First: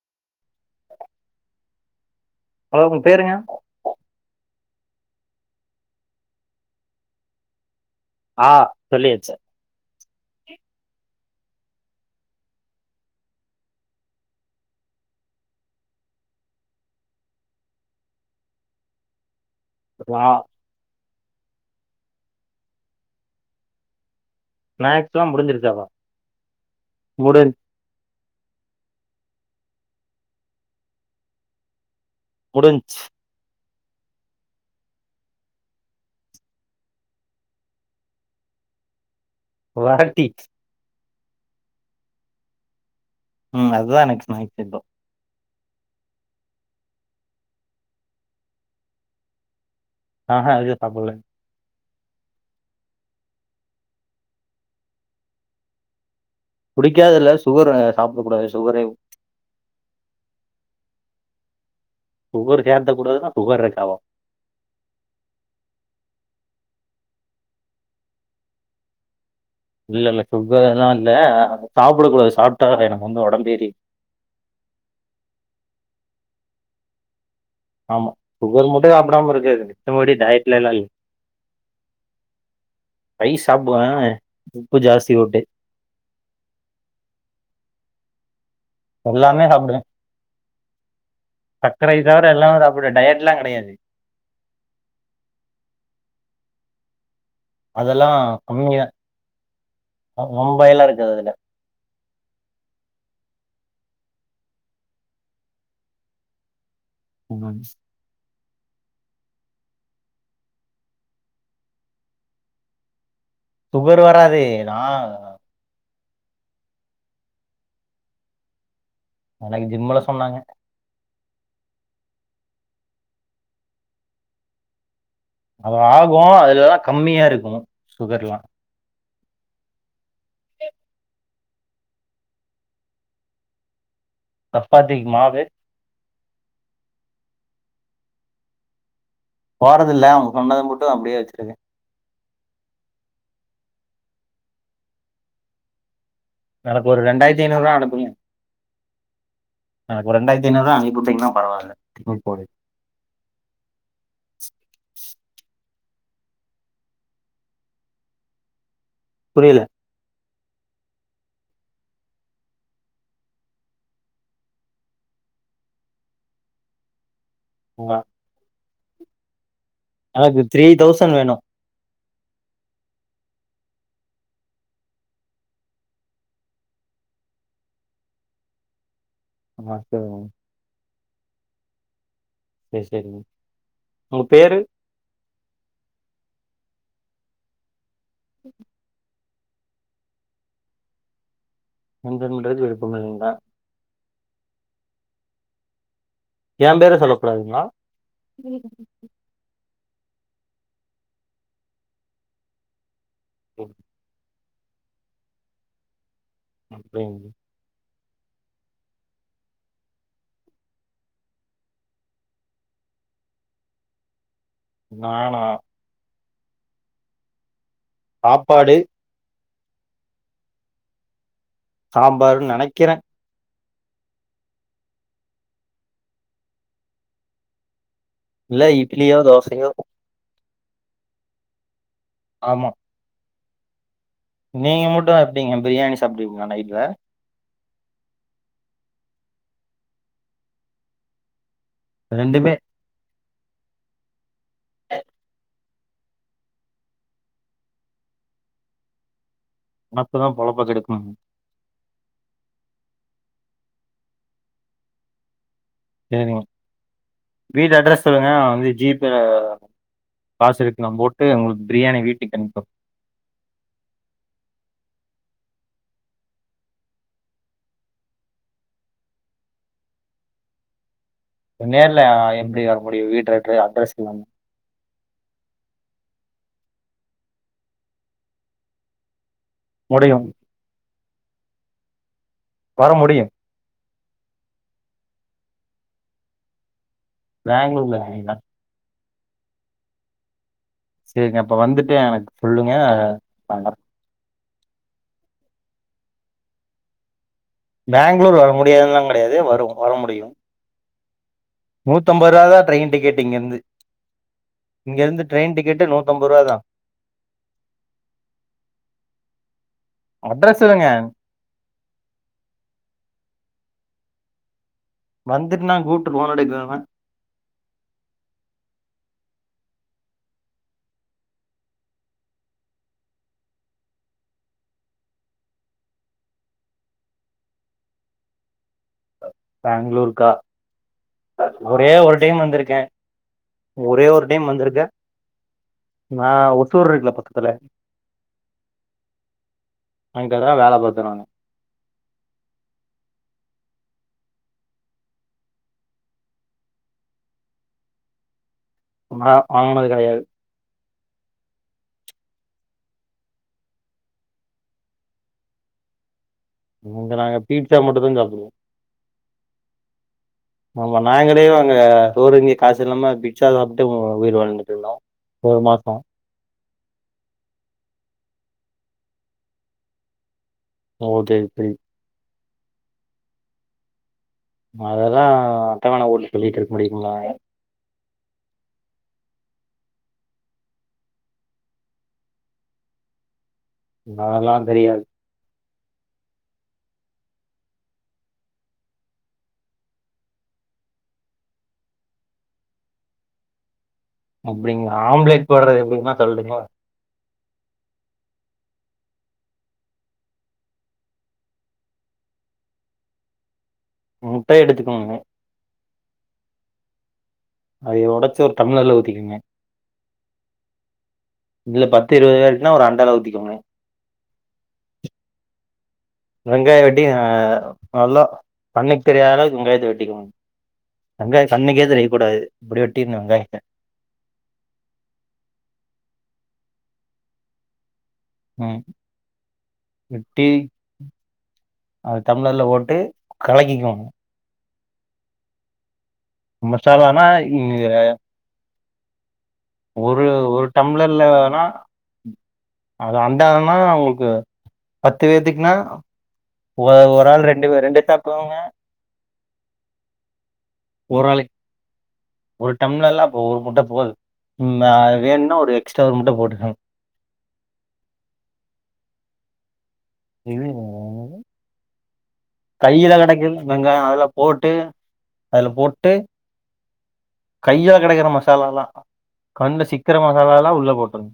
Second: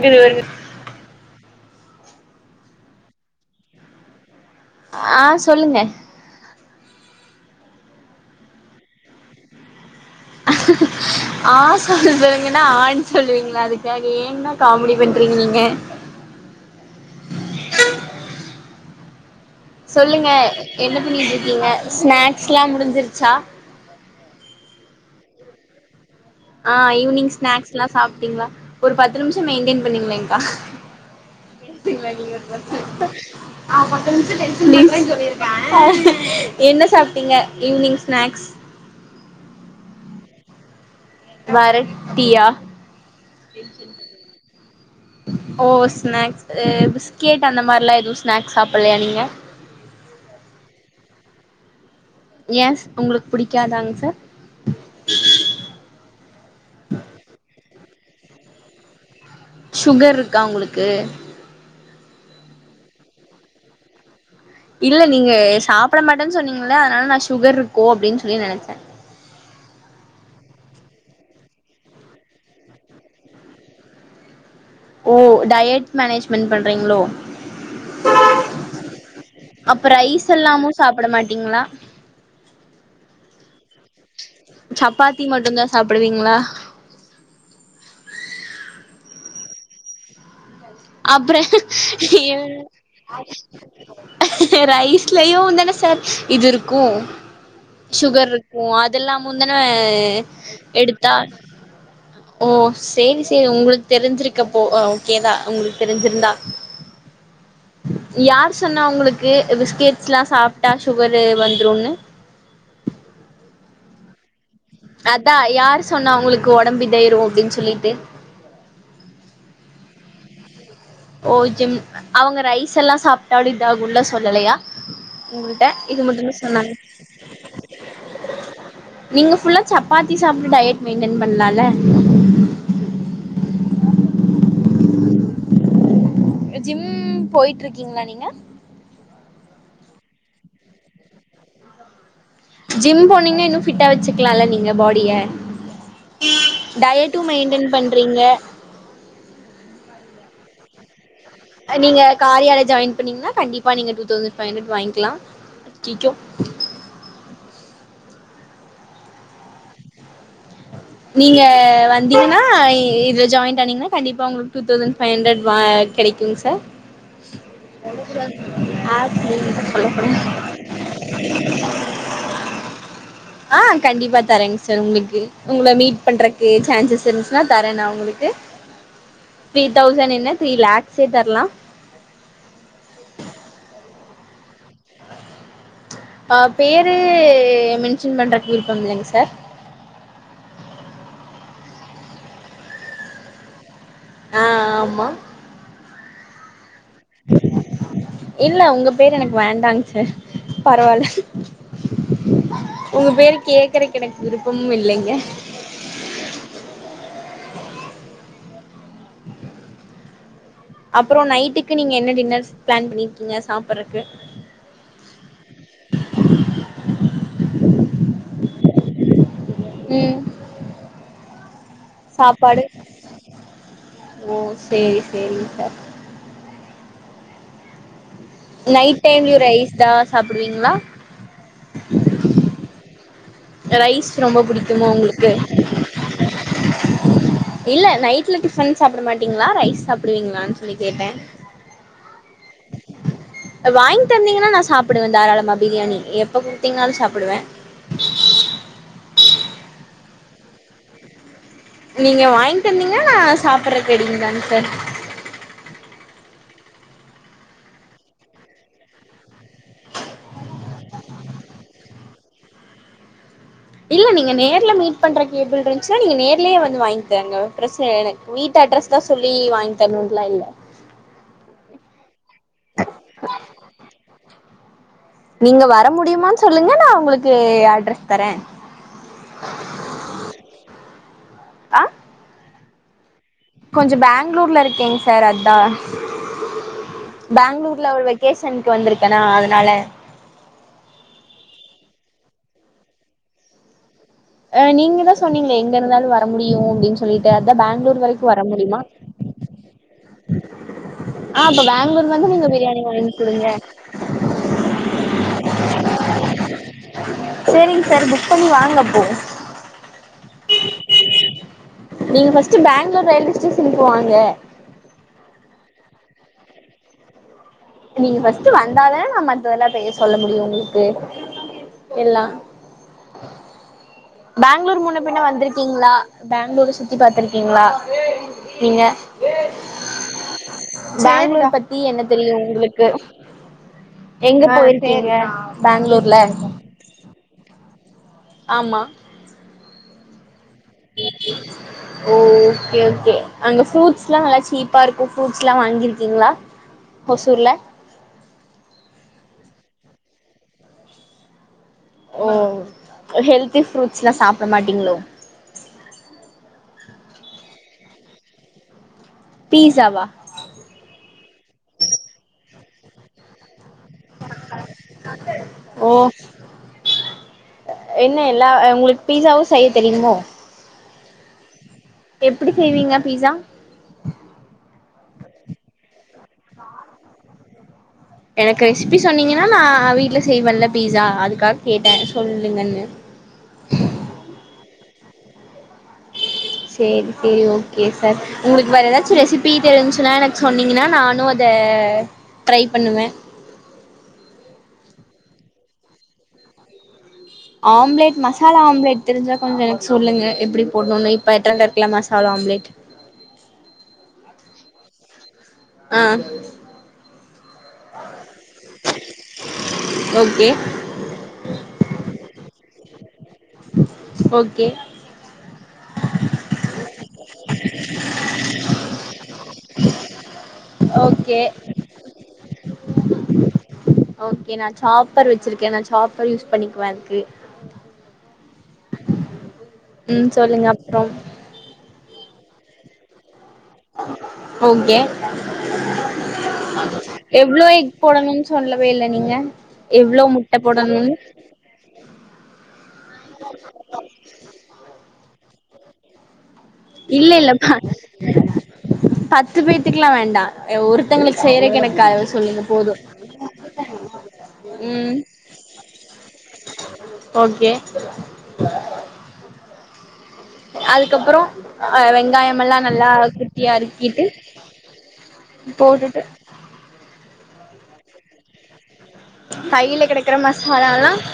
அது ஒரு ஹலோ உங்க பேருங்க ஆ சொல்லுங்க ஆ சொல்லியாச்சு ஆ சொல்லுங்கன்னா ஆன் சொல்லுவீங்களா அதுக்குகாக ஏண்ணா காமெடி பண்றீங்க நீங்க சொல்லுங்க ஆ என்ன என்ன பண்ணிடிருக்கீங்க ஸ்நாக்ஸ் எல்லா முடிஞ்சிருச்சா ஸ்நாக்ஸ்லா முடிஞ்சிருசாவா ஆ ஈவினிங் ஸ்னாஸ்ல்லா சாப் டீங்லா ஒரு பத்து நிமிஷ மெய்ன்டைன் பண்ணுங்கலேங்கா முடிஞ்ச் ஆ பத்து நிமிஷம் டென்ஷன் பண்றேனு சொல்லிருங்க ஆ என்ன சாப்ட்டீங்க ஈவினிங் ஸ்னாக்ஸ் வடட்டீ வரட்டீயா உம் அதுதா எனக்கு ஸ்நாக்ஸ்சிந்தோ ஓ ஸ்நாக்ஸ் ஏ பிஸ்கெட் அந்த மாரில்லா எதுவு ஸ்நாக்ஸ் சாப்பிடலையா நீங்க ஆஹ ஏதோ சாப்பட்ல ஏன் உங்களுக்கு புடிக்காதுங்களா சார் புடிக்காது இல்ல சுகர் அ சாப்டக் கூடாதே சுகரேகு சுகர் இருக்கா உங்களுக்கு சுகர் கேர்த்த கூடாதுன்னா சுகர் இருக்காவா இல்ல நீங்க சாப்பிட மாட்டேன்னு சொன்னீங்கில்ல அதனால நா சுகர் இருக்கோ அப்டின்னு சொல்லி நெனச்சே இல்ல இல்ல சுகர்ல்லா இல்ல அத சாப்பிடக் கூடாது சாப்ட்டா எனக்கு வந்து ஒடம்பேரிரு ஓ டயட் மேனேஜ்மென்ட் பண்றீங்களோ ஆமா சுகர் மட்டு சாப்பிடாம இருக்கறது அப்ப மித்தபடி ரைஸ் டயட்ல எல்லாமு எல்லா இல்லிங்க சாப்ட மாட்டீங்களா ரைஸ் சாப்டுவே உப்பு ஜாஸ்தி சப்பாத்தி போட்டு மட்டுந்தா சாப்டுவீங்களா எல்லாமே சாப்பிடுவே அப்புற எல்லாமே சாப்பிடுவேன் டயட்லாம் கிடையாது ரைஸ்லயு உந் தானே சார் இது இருக்கு கு அதெல்லாம் சுகர் இருக்கு கம்மிதான் அதெல்லாமுந் தனே ரொம்ப எல்லாம் எடுத்தா இருக்காது அதுல ஓ சேரி சேரி உங்களுக்கு தெரிஞ்சிருக்கப்போ ஆ ஓகேதா உங்களுக்கு தெரிஞ்சிருந்தா உங்கன்ஸ் யார் சொன்னா உங்களுக்கு பிஸ்கெட்ஸ் எல்லா சாப்ட்டா சுகரு வந்துருன்னு சுகர் வராது நான் அதா யாரு சொன்னா உங்களுக்கு ஒடம்பு இதாயிரு அப்டின்னு சொல்லிட்டு அன்னைக்கு ஜிம்முல சொன்னாங்க ஓ ஜிம் அவுங்க ரைஸ் எல்லா சாப்ட்டாலு இதாகுல்ம்லா சொல்லலையா உங்கள்ட்ட அது இது ஆகு மட்டுந்தா சொன்னாங்க அதுலல்லா கம்மியா இருக்கு சுகர் எல்லா நீங்க புல்லா சப்பாத்தி சாப்ட்டு டயட் மெயின்டன் பண்லால்ல தப்பாத்திக்கு மாவு ஜிம் போய்ட்டிருகீங்களா நீங்க போறதில்ல அவுங்க சொன்னத மட்டு அப்படியே வெச்சிருக்க ஜிம் போனிங்ன்னா இன்னு ஃபிட்டா வச்சிக்கலால்ல நீங்க பாடிய எனக்கு ஒரு டயட்டு ரெண்டாயிரத்தி மெயின்டென் ஐநூறுருவா அனுப்புங்க பண்றீங்க எனக்கு ஒரு ரெண்டாயி த்தி ஐநூறுருவா அனுப்பியூட்டிங்னா அது நீங்க கார்யால ஜாயின் பண்ணீங்கன்னா கண்டிப்பா நீங்க டூ தௌசண்ட் பைவ் ஹண்ரட் வாங்கிக்கலா கிகோ புரில நீங்க வந்தீங்கன்னா இ இதுல ஜாயின்ட் ஆணிங்கன்னா கண்டிப்பா உங்களுக்கு டூ தௌசண்ட் பைவ் ஹண்ட்ரட் வா கெடைக்குங் சார் ஆ, சொல்லக்கூடாது ஆ [unintelligible] எனக்கு த்ரீ தௌசண் வேணு ஆ கண்டிப்பா தரங் சார் உங்ளுக்கு உங்கள மீட் பண்றக்கு சான்சஸ் இருந்ச்சுன்னா தரே நா உங்களுக்கு த்ரீ ஆ, சரி தௌசண்ட் என்ன த்ரீ லேக் சே தரலா சேர் சேரிங் உங்க பேரு அ பேரு மென் ஷன் பண்றக்கு விருப்பம் இல்லைங்க சார் மென்ஷன் பண்றக்கு விருப்பமில்லைங்ளா ஆ ஆமா எம் பேரு சொல்ல கூடாதுங்ளா பரவால உங்க பேரு கேக்கறக்கு எனக்கு விருப் பம் இல்லைங்க அப்டிங்க அப்புற நைட்டுக்கு நீங்க என்ன டின்னர் பிளான் பண்ணிருக்கிங்க சாப்பறக்கு நானா சாப்பாடு ம் சாம்பாருன்னு சாப்பாடு நெனைக்கிறே ஓ சேரி சேரிங் சார் இல்ல நைட் இட்லியோ டைம்லயு தோசையோ ரைஸ்தா சாப் புரிங்களா ஆமா ரரைஸ் நீங்க மட்டு எப்டீங்க பிரியாணி சாப்டிவிங்களா நைட்ல இல்ல நைட்ல டிஃபன் சாப்பிட மாட்டீங்களா ரைஸ் சாப்பிடுவீங்களான்னு சொல்லி கேட்டே ரெண்டு பேர் வாங்கி தந்திங்னா நான் சாப்புட்டு வ தாராளமாக பிரியாணி எப்ப குடுத்தீங்காலு சாப்பிடுவே நெனப்புதா பொழப்பா கெடுக்கு நீங்க வாங்கி தந்தீங்க நா சாப்படுற ங்க தான சார் செரிங்க வீட்டு அட்ரஸ் சொல்லுங்க வந்து ஜிபே காசு எடுக்கலா போட்டு உங்களுக்கு பிரியாணி வீட்டுக்கு அனுப்ப இல்ல நீங்க நேர்ல மீட் பண்ற கேபிள் இருந்துச்சுன்னா நீங்க நேர்லயே வந்து வாங்கி தரங்க பிரச்சன எனக்கு வீட்டு் அட்ரஸ் தா சொல்லி வாங்கி தரணுலா இல்ல நேர்லய எப்டி வர முடியு வீட்டு எ அட்ரஸ்ல்ல நீங்க வர முடியுமனு சொல்லுங்க நா உங்களுக்கு அட்ரஸ் தர முடியும் ஆஹ் வர முடியு கொஞ்சம் பேங்களூரில இருக்கேங் சார் அதான் பெங்களூர்ல பேங்ளூர்ல ஒரு இருக்கீங்களா வெக்கேஷனுக்கு வந்துருக் ஏன்னா அதனால செரிங்க அப்ப வந்துட்டு எனக்கு சொல்லுங்க வ ஆஹ் நீங்க தா சொன்னீங்க எங்க இருந்தாலு வர முடியு அப்டின்னு சொல்லிட்டு அதா பேங்ளூர் வரைக்கு பெங்களூர் வர முடியுமா முடியாதுனுல்லா கிடையாது வரும் வர முடியு ஆஹ் அப்ப பெங்களூர் மந்து நூத்தம்பது ரூவா நீங்க தா பிரியாணி ட்ரெயின் டிக்கெட் இங்க வாங்கங்கடுங்க இருந்து இங்க இருந்து ட்ரெயின் டிக்கெட்டு நூத்தம்பது ரூவா தா செரிங் சார் புக் பண்ணி வாங்கப்போ அட்ரஸ் தங்க நீங்க ர்ஸ்ட் பெங்களூர் ரயில்வே ஸ்டேஷனுக்கு வாங்க வந்துருனாங்க கூட்டுரு ஓன் எடுக்கலனா நீங்க பஸ்ட் வந்தானே நம் மத்தவல்லா செய சொல்ல முடியு உங்களுக்கு எல்லா பேங்களூர் முன்ன பின்ன வந்திருக்கீங்களா பெங்களூர் சுத்தி பாத்துருக்கீங்களா நீங்க பெங்களூருக்கா பேங்ளூர் பத்தி ஒரே என்ன ஒரு தெரியு ட்டைம் வந்திருக்கே உங்களுக்கு ஒரே ஒரு எங்க டைம் வந்திருக்கே போயிருக்கீங்க பெங்களூர்ல நா ஒத்தூர் இருக்கல பக்கத்துல ஆமா ங்க தா வேல பாத்தனானு ஓ ஓகே ஓகே அங்க ஃப்ரூட்ஸ் எல்லா நல்லா சீப்பா இருக்கு ஃரூட்ஸ் எல்லாம் வாங்கிருக்கீங்களா ஓசூர்ல வாங்கனது கிடையாது ஓ ஹெல்தி ஃப்ரூட்ஸ் எல்லா சாப்பிட மாட்டீங்களோ நாங்க பீட்சா மட்டு தா சாத்துடுவோ பிஸாவா ஆமா நாங்களே அங்க சோறுதிங்க காசு இல்லாம பிஸா ட்டு வீடு வாழ்ந்துட்டு இருந்தோ ஒரு ஓ மாசோம் எல்லா உங்களுக்கு பீஸாவு செய்ய தெரியுமோ ஓகே த எப்படி செய்வீங்க பீஸா அதெல்லாம் தவானா போட்டு சொல்லிட்டு இருக்க முடியுங்களா எனக்கு ரெசிபி சொன்னீங்கன்னா நா வீட்டு்ல செய்வேன்ல பீஸா அதுக்காக கேட்டே சொல்லுங்கன்னு அதலா தெரியாது சேரி சேரி ஓகே சார் உங்களுக்கு வேற எதாச்சு ரெசிபி தெரிஞ்சுசுன்னா எனக்கு சொன்னீங்கனா நானு அத ட்ரை பண்ணுவ அப்டிங்ளா ஆம்லேட் போடுறது எப்டினா சொல்ட்டுங்ளா ஆம்லேட் மசாலா ஆம்லேட் தெரிஞ்சா கொஞ்சோ எனக்கு சொல்லுங்க எப்டி போடணுனு இப்ப ட்ரெண்ட்ல இருக்கல மசாலா ஆம்லேட் முட்டை எடுத்துக்கோங்க ஆ அதைய ஒடச்சு ஒரு டம்ளர்ல ஊத்திக்கங்க ஓகே இதுல பத்து இருவது பேரு னா ஒரு அண்டாள ஊத்திக்கோங்க ஓகே வெங்காய வெட்டி நல்லா கண்ணுக்கு தெரியாத அளவுக்கு வெங்காயத்த வெட்டிக்கோங்க ஓகே வெங்காயோ கண்ணுக்கே தெரிய கூடாது அப்டி வெட்டிர்னு வெங்காயத்த ஓகே நா சாப்பர் வச்சிருக்கே நா சாப்பர் யூஸ் பண்ணிக்குவ அதுக்கு ம் ம் வெட்டி சொல்லுங்க அப்றம் அது தம்ளர்ல போட்டு கலக்கிக்கனு ஓகே மசாலானா எவ்ளோ இங்க எக் போடணுன் சொல்ல வே இல்ல நீங்க எவ்ளோ ஒரு முட்ட ஒரு போடணுன்னு டம்ளர்ல வேனா அது அன்டானா உங்களுக்கு பத்து பேத்துக்கு நா இல்ல இல்ல ப பத்து பேத்துக்கெல்லா வேண்டா அ ஒரு ஆளு ஒருத்தங்களுக்கு செய்றக்கு எனக்கு அளவு ஒரு டம்ளர்ல அப்ப ஒரு முட்ட போது அ ம் வேணுனா ஒரு எக்ஸ்ட்ரா ஒரு முட்ட போட்டுக்கங்க ஓகே அதுக்கப்பறோ ஆ வெங் கையில கடைக்குது வெங்காயோ அதெல்லா போட்டு அதுல போட்டு போட்டுட்டு கைல கடைக்கற மசாலாலா கண்ல கையில சிக்கிற கெடைக்கிற மசாலாலா உள்ள மசாலால்லா போட்ருங்க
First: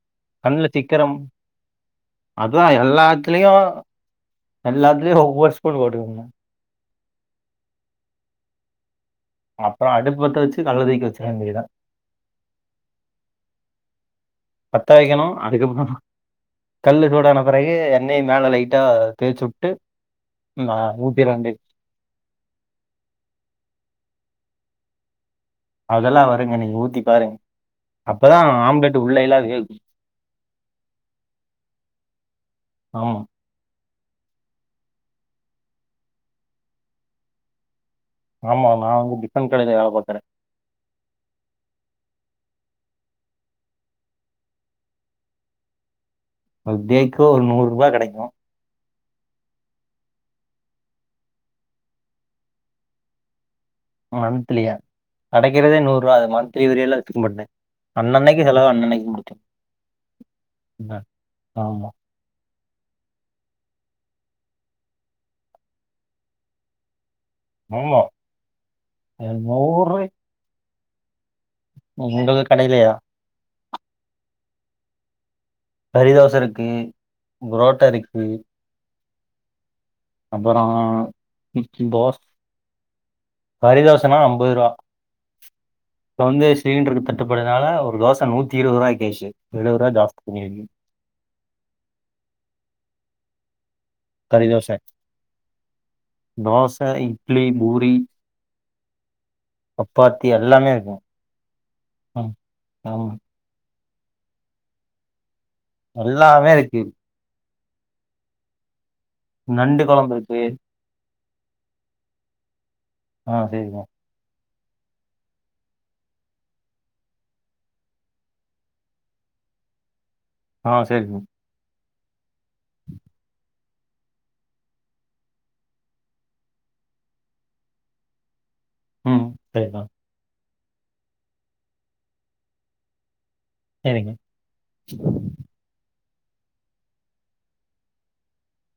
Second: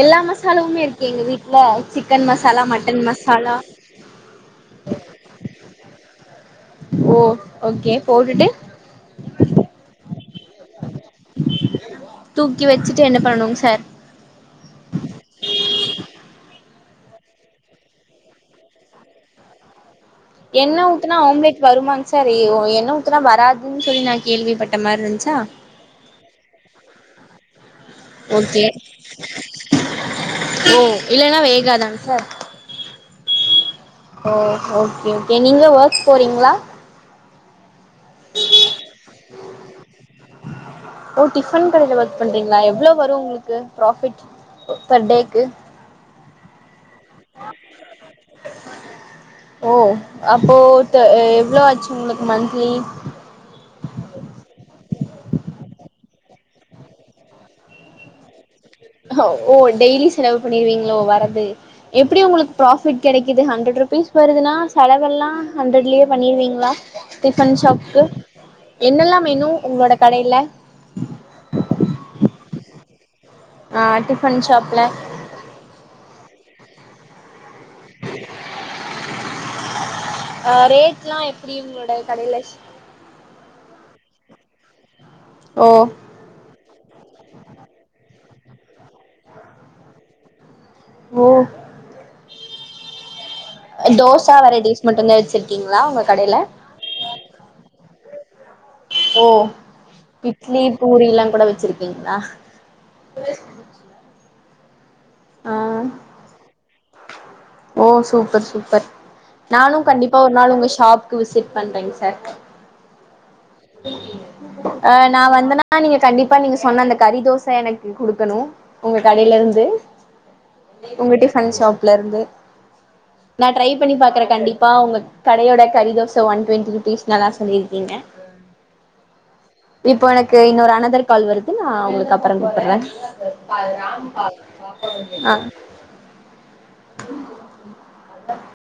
எல்லா கண்ல மசாலாவுமே சிக்கிற இருக்கே எங்க வீட்ல சிக்கன் மசாலா அதா மட்டன் மசாலா எல்லாத்துலயு ன் போட்டுக்கங்க ஓ ஓகே போட்டுட்டு அப்புறம் அடுப்பு பத்த வச்சு கள்ள தூக்கி வச்சிற வேண்டிதா தூக்கி வச்சுட்டு என்ன பண்ணணுங்க சார் பத்த வைக்கணும். அதுக்கப்புறம் கல்லு சூடான பிறகு என்னை மேல லைட்டா தேச்சு விட்டு என்ன ஊத்தனா ஆம்லெட் வருமாங் சார் என்ன ஊத்தனா வராதுன்னு சொல்லி நான் கேள்விப்பட்டேன் [unintelligible] மாரி இருந்துச்சா அதெல்லாம் வருங்க நீங்க ஊத்தி பாருங்க அப்பதான் ஆம்லெட் உள்ளயெல்லாம் வேகும். ஓ இல்லன்னா வேகாதாங் சார் ஆமா, ஓ ஓகே ஓகே நீங்க ஒர்க் போறீங்களா ஆமா நானு டிபன் கடைல வேலை பாக்கற ஓ டிஃபன் கடையில ஒர்க் பண்றீங்களா எவ்வளோ வரும் உங்களுக்கு பராபிட் பெர் டேக்கு ஒரு டேக்கு ஒரு நூறு ரூபாய் கிடைக்கும் ஓ அப்போ எவ்வளோ ஆச்சு உங்களுக்கு மந்த்லி மன்தலியா கடைக்கிறதே நூறு ரூபா அது மந்திரி வரிய எல்லாம்க்கும்ட்ட அண்ணஅன்னிக்கு ஓ டெய்லி செலவு பண்ணிருவீங்களோ ம். வரது ஆமா, எப்படி உங்களுக்கு ப்ராஃபிட் கிடைக்குது ஹண்ட்ரட் ருபீஸ் வருதுன்னா செலவெல்லாம் ஹண்ட்ரட்லயே பண்ணிருவீங்களா டிஃபன் ஆமா. ஷாக்கு என்னெல்லாம் ரூ. மெனு உங்களோட கடையில உங்களுக்கு கடைலேயா ஆஹ் டிஃபன் ஷாப்ல பொடிதோச இருக்கு புரோட்டா இருக்கு ஆ அப்பறம் ரேட்லா எப்டி உங்களோட [unintelligible] கடையில [unintelligible] ஐம்பது ரூபா ஓ இப்ப வந்து சிலிண்டருக்கு தட்டுப்படுதுனால ஒரு தோசை நூற்றி இருபது ரூபா ஆச்சு எழுபது ரூபா ஜாஸ்தி பண்ணி வங்க உ தோசா கறி தோசை வெரைட்டிஸ் மட்டும்தா வச்சிருக்கீங்களா உங்க கடையில தோசை இட்லி பூரி ஓ சப்பாத்தி இட்லி எல்லாமே இருக்கும் பூரி எல்லாம் கூட வச்சிருக்கீங்களா ம், ஆமா ஆ எல்லாமே இருக்கு ஓ சூப்பர் சூப்பர் நண்டு நானும் குழம்பு கண்டிப்பா ஒரு இருக்கு நாள் உங்க ஷாப் விசிட் பண்றேங்க சார் ஆஹ் சரித அஹ் நான் வந்தேன்னா நீங்க கண்டிப்பா நீங்க சொன்ன அந்த கரி தோசை எனக்கு குடுக்கணும் உங்க கடையில இருந்து ஆ சரிங்க உங்கிட்ட ஃபன் ஷாப் லருந்து நா டரை பண்ணி பாக்றே கண்டிப்பா உங்க கடையோட கறி தோச ஒன் ட்வென்ட்டி ருப்பீஸ்லலா சொல்லிருக்கீங்க ம் சரிக்கா இப்போ எனக் இன்னொரு அனதர் கால் வருது நா உங்களுக்கு அப்பற கூப்புட்ற சரிங்க அ